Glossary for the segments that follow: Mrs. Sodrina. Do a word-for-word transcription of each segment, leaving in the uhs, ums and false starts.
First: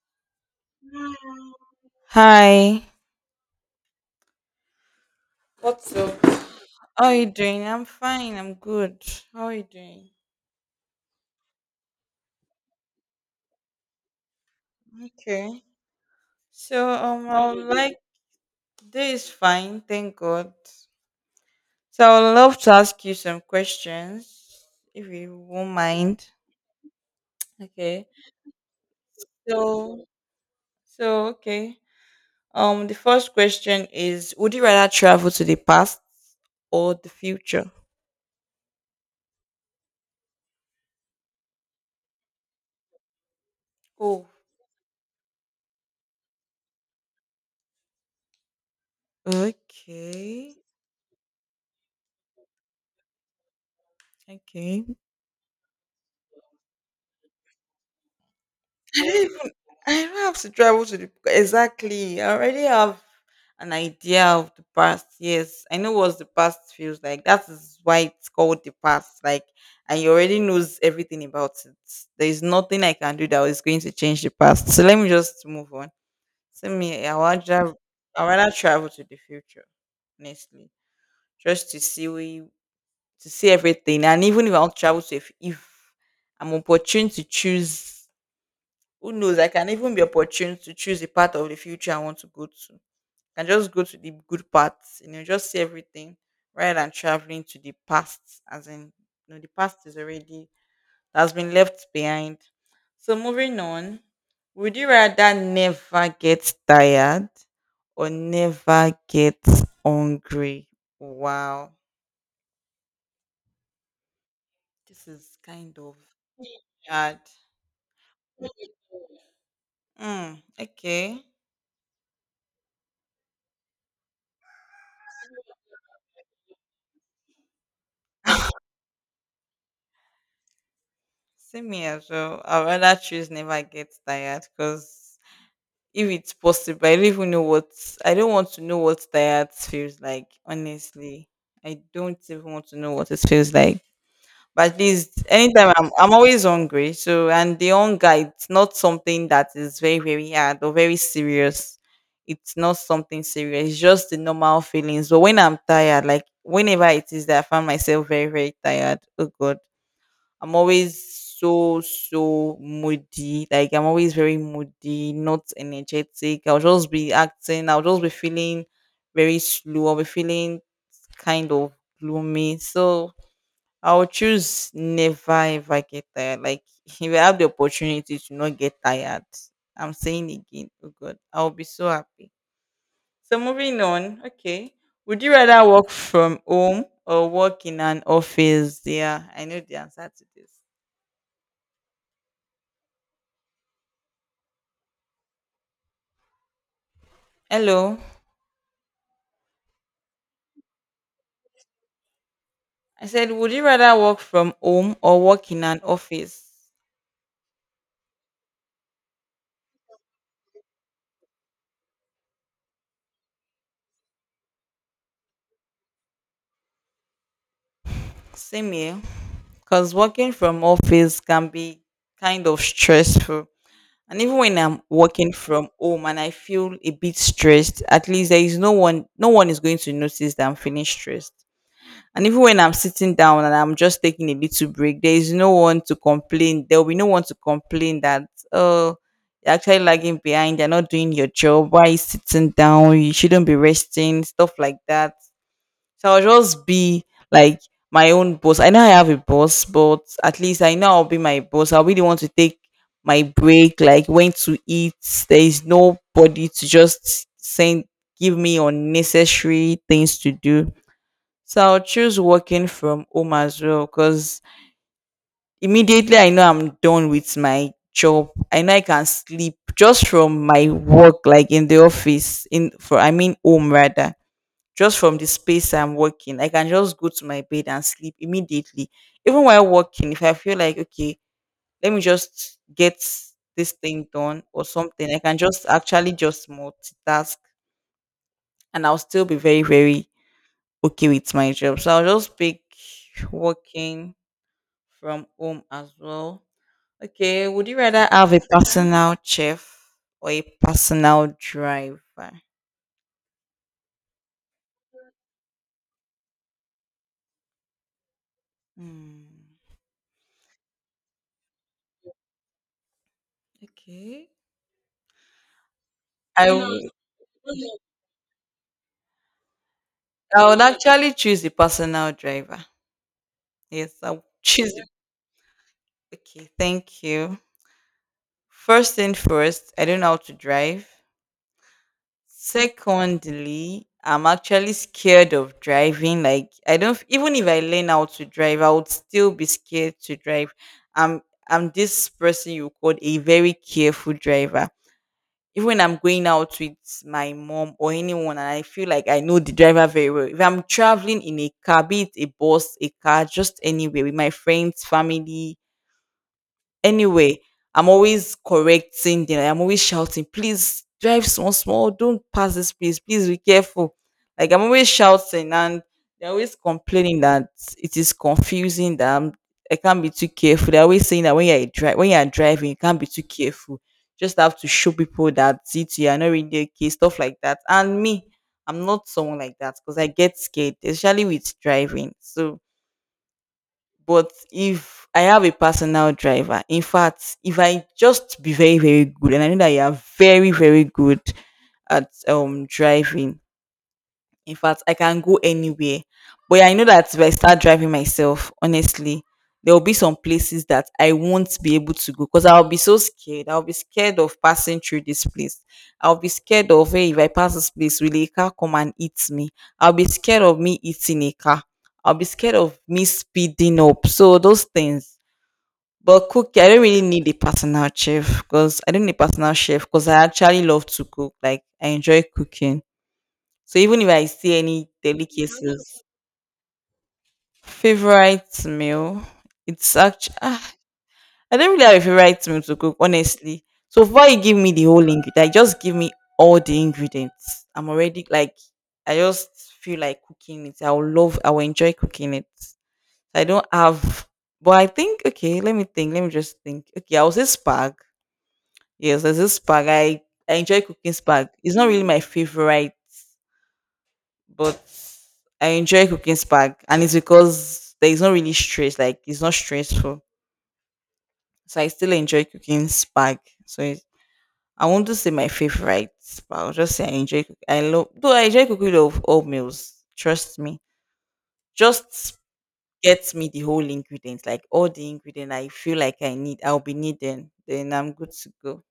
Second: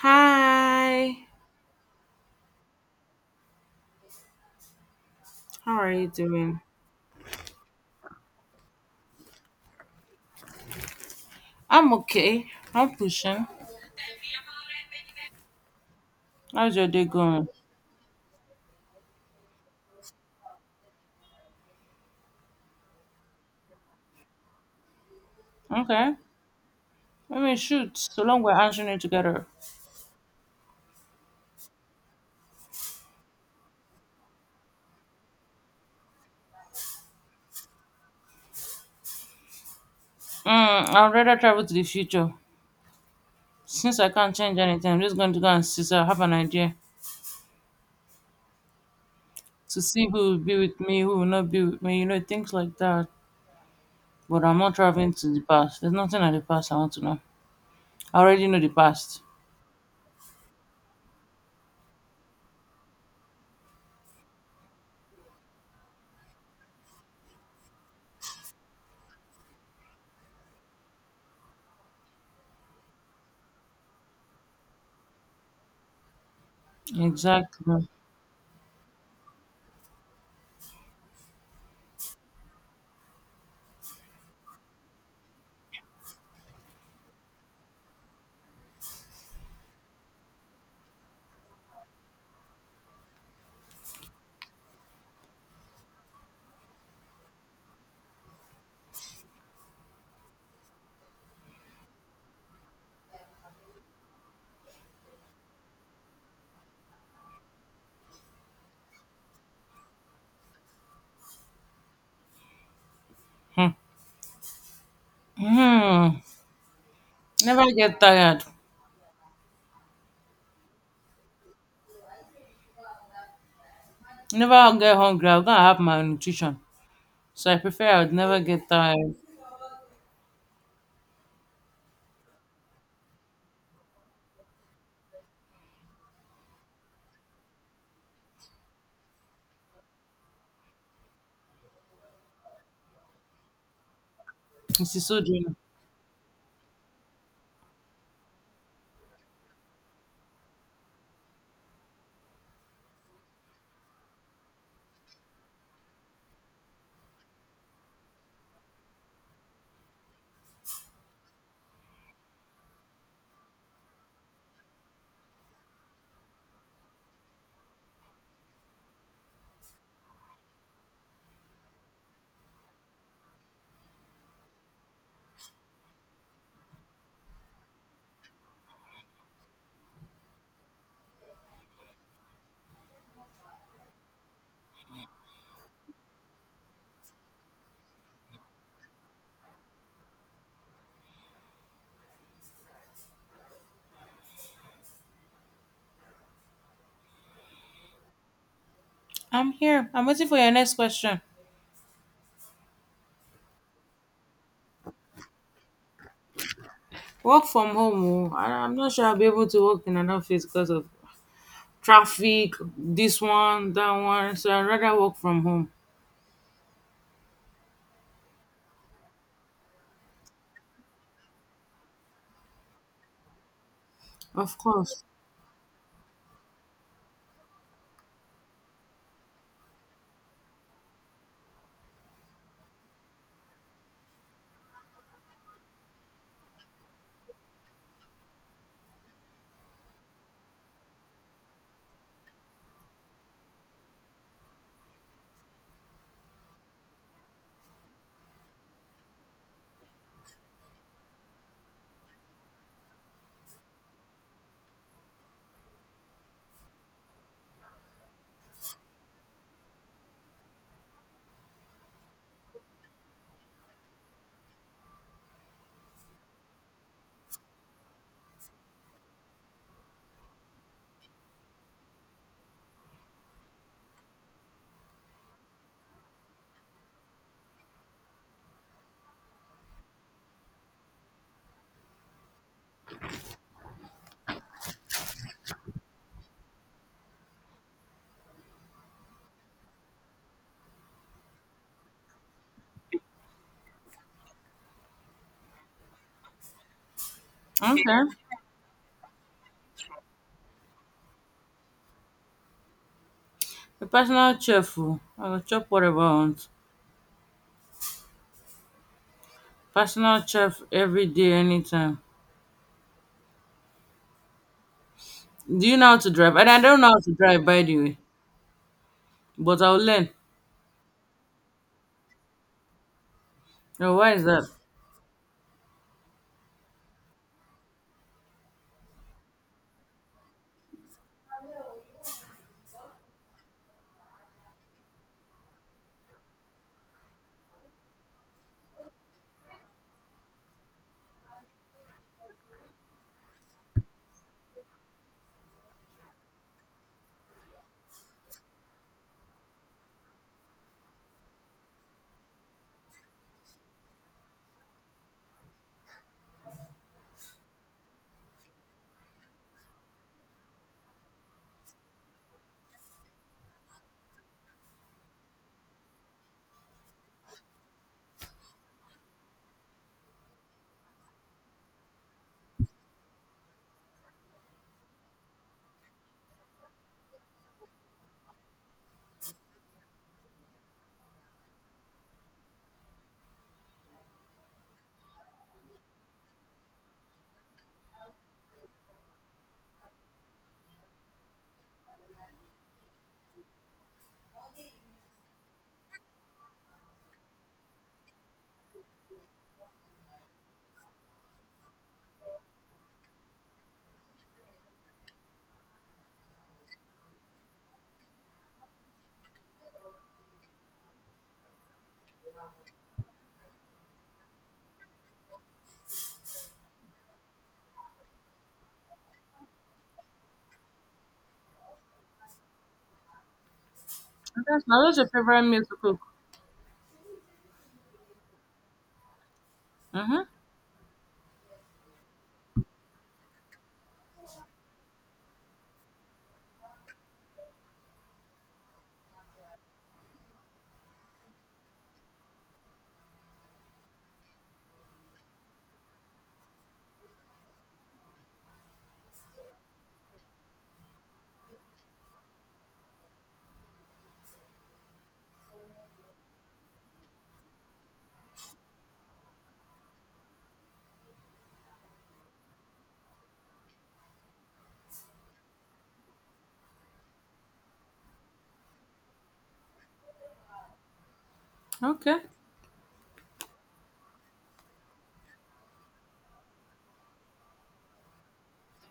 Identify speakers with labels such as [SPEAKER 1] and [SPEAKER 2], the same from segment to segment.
[SPEAKER 1] Hi,
[SPEAKER 2] Hi.
[SPEAKER 1] how are
[SPEAKER 2] What's
[SPEAKER 1] you
[SPEAKER 2] up? How
[SPEAKER 1] doing?
[SPEAKER 2] are you doing? I'm fine. I'm good. How are you doing?
[SPEAKER 1] I'm okay. I'm pushing.
[SPEAKER 2] Okay.
[SPEAKER 1] How's your
[SPEAKER 2] So
[SPEAKER 1] day
[SPEAKER 2] um
[SPEAKER 1] going?
[SPEAKER 2] I would like today is fine, thank God. So I would love to ask you some questions if you won't
[SPEAKER 1] Okay.
[SPEAKER 2] mind.
[SPEAKER 1] I mean, shoot,
[SPEAKER 2] Okay.
[SPEAKER 1] so long we're answering it together.
[SPEAKER 2] So so okay. Um the first question is, would you rather travel to the past or the future?
[SPEAKER 1] Mm, I'd rather travel to the future. Since I
[SPEAKER 2] Oh.
[SPEAKER 1] can't change anything, I'm just going to go and see, so I have an idea to see who will be
[SPEAKER 2] Okay.
[SPEAKER 1] with me, who will not be with me, you know, things like that. But I'm not
[SPEAKER 2] Okay.
[SPEAKER 1] traveling to the past. There's nothing at the past I want to know. I already know the past.
[SPEAKER 2] I don't have to travel to the exactly. I already have an idea of the past. Yes, I know what the past feels like. That is why it's called the past. Like, and you already knows everything about it. There is nothing I can do that is going to change the past. So let me just move on. So me, I want to,
[SPEAKER 1] Exactly.
[SPEAKER 2] I rather travel to the future, honestly, just to see we to see everything. And even if I'll travel to, if, if I'm opportune to choose who knows? I can even be opportune to choose the part of the future I want to go to. I can just go to the good parts, you know, just see everything rather than traveling to the past, as in, you know, the past is already has been left behind. So moving on, would you rather never get tired or never get hungry? Wow,
[SPEAKER 1] Hmm.
[SPEAKER 2] this is kind of
[SPEAKER 1] Hmm.
[SPEAKER 2] hard.
[SPEAKER 1] Never get tired.
[SPEAKER 2] Mm, okay.
[SPEAKER 1] Never get hungry. I'm gonna have my nutrition. So I prefer I would never get tired.
[SPEAKER 2] Same here as well. I'd rather choose never get tired because if it's possible, I don't even know what I don't want to know what tired feels like. Honestly, I don't even want to know what it feels like. But at
[SPEAKER 1] Missus
[SPEAKER 2] least
[SPEAKER 1] Sodrina,
[SPEAKER 2] anytime I'm I'm always hungry. So and the hunger it's not something that is very very hard or very serious. It's not something serious. It's just the normal feelings. But when I'm tired, like whenever it is that I find myself very very tired. Oh God. I'm always so so moody. Like I'm always very moody, not energetic. I'll just be acting. I'll just be feeling very slow. I'll be feeling kind of gloomy. So I'll choose never ever get tired. Like if I have the opportunity to not get tired, I'm saying again, oh God, I'll be so happy. So moving on, okay. Would you rather work from home or work in an office? Yeah, I know the answer to this. Hello.
[SPEAKER 1] I'm here. I'm waiting for your next question.
[SPEAKER 2] I said, would you rather work from home or work in an office?
[SPEAKER 1] Work from home. Oh. I- I'm not sure I'll be able to work in an office because of traffic, this one, that one. So I'd rather work from home.
[SPEAKER 2] Same here, because working from office can be kind of stressful. And even when
[SPEAKER 1] Of
[SPEAKER 2] I'm
[SPEAKER 1] course.
[SPEAKER 2] working from home and I feel a bit stressed, at least there is no one, no one is going to notice that I'm feeling stressed. And even when I'm sitting down and I'm just taking a little break, there is no one to complain. There will be no one to complain that, oh, you're actually lagging behind, you're not doing your job, why are you sitting down, you shouldn't be resting, stuff like that. So I'll just be like my own boss. I know I have a boss, but at least I know I'll be my boss. I'll be the one to take my break, like when to eat. There is nobody to just send give me unnecessary things to do. So I'll choose working from home as well because immediately I know I'm done with my job. I know I can sleep just from my work, like in the office, in for I mean home rather just from the space I'm working. I can just go to my bed and sleep immediately. Even while working, if I feel like, okay, let me just get this thing done or something, I can just actually just multitask and I'll still be very, very okay with my job. So I'll just pick working from home as well. Okay, would you
[SPEAKER 1] Okay.
[SPEAKER 2] rather have a personal chef or a personal driver?
[SPEAKER 1] A personal chef. Oh. I will chop whatever I want.
[SPEAKER 2] Hmm.
[SPEAKER 1] Personal chef every day, anytime.
[SPEAKER 2] Okay.
[SPEAKER 1] Do you know how to drive? And
[SPEAKER 2] I
[SPEAKER 1] I don't know
[SPEAKER 2] would.
[SPEAKER 1] how to drive, by the way. But I'll learn.
[SPEAKER 2] I would actually choose a personal driver. Yes,
[SPEAKER 1] Oh, why
[SPEAKER 2] I would
[SPEAKER 1] is that?
[SPEAKER 2] choose. It. Okay, thank you. First thing first, I don't know how to drive. Secondly, I'm actually scared of driving. Like I don't even if I learn how to drive, I would still be scared to drive. I'm I'm this person you called a very careful driver. Even when I'm going out with my mom or anyone and I feel like I know the driver very well. If I'm traveling in a car, be it a bus, a car, just anywhere with my friends, family, anyway, I'm always correcting them. Like, I'm always shouting, please drive small, small. Don't pass this place. Please be careful. Like I'm always shouting and they're always complaining that it is confusing that I'm, I can't be too careful. They're always saying that when you're dri- when you're driving, you can't be too careful. Just have to show people that it you are not really okay, stuff like that. And me, I'm not someone like that because I get scared, especially with driving. So but if I have a personal driver, in fact, if I just be very, very very, very good, good and I know that you are very, very good at um driving. In fact, I can go anywhere. But yeah, I know that if I start driving myself, honestly, there will be some places that I won't be able to go because I'll be so scared. I'll be scared of passing through this place. I'll be scared of, hey, if I pass this place, will a car come and eat me? I'll be scared of me eating a car. I'll be scared of me speeding up. So those things. But cooking, I don't really need a personal chef because I don't need a personal chef because I actually love to cook. Like I enjoy cooking. So even if I see
[SPEAKER 1] That's not
[SPEAKER 2] any
[SPEAKER 1] what's your favorite meal to cook.
[SPEAKER 2] delicacies, favorite meal, it's
[SPEAKER 1] Mm-hmm.
[SPEAKER 2] actually ah, I don't really have a favorite meal to cook, honestly. So before you give me the whole ingredient, like, just give me all the ingredients. I'm already like I just feel like cooking it. I will love I will enjoy cooking it. I don't have but I think okay, let me think. Let me just think. Okay, I will say spag. Yes, there's this spag. I, I enjoy cooking spag. It's not really my favorite but I enjoy cooking spag, and it's because there is not really stress. Like it's not stressful, so I still enjoy cooking spag. So it, I want to say my favorite, but I'll just say I enjoy. cook- I love. Though I enjoy cooking all, all meals. Trust me.
[SPEAKER 1] Okay.
[SPEAKER 2] Just get me the whole ingredients, like all the ingredient I feel like I need. I'll be needing. Then I'm good to go.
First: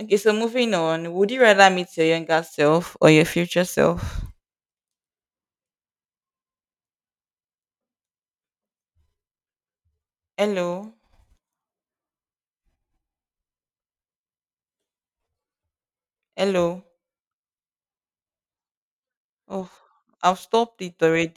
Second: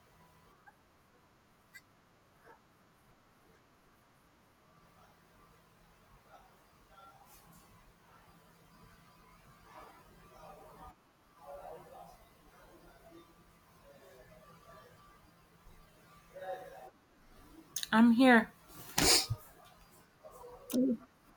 [SPEAKER 2] Okay, so moving on. Would you rather meet your younger self or your future self? Hello, hello.
[SPEAKER 1] I'm here.
[SPEAKER 2] Oh, I've stopped it already.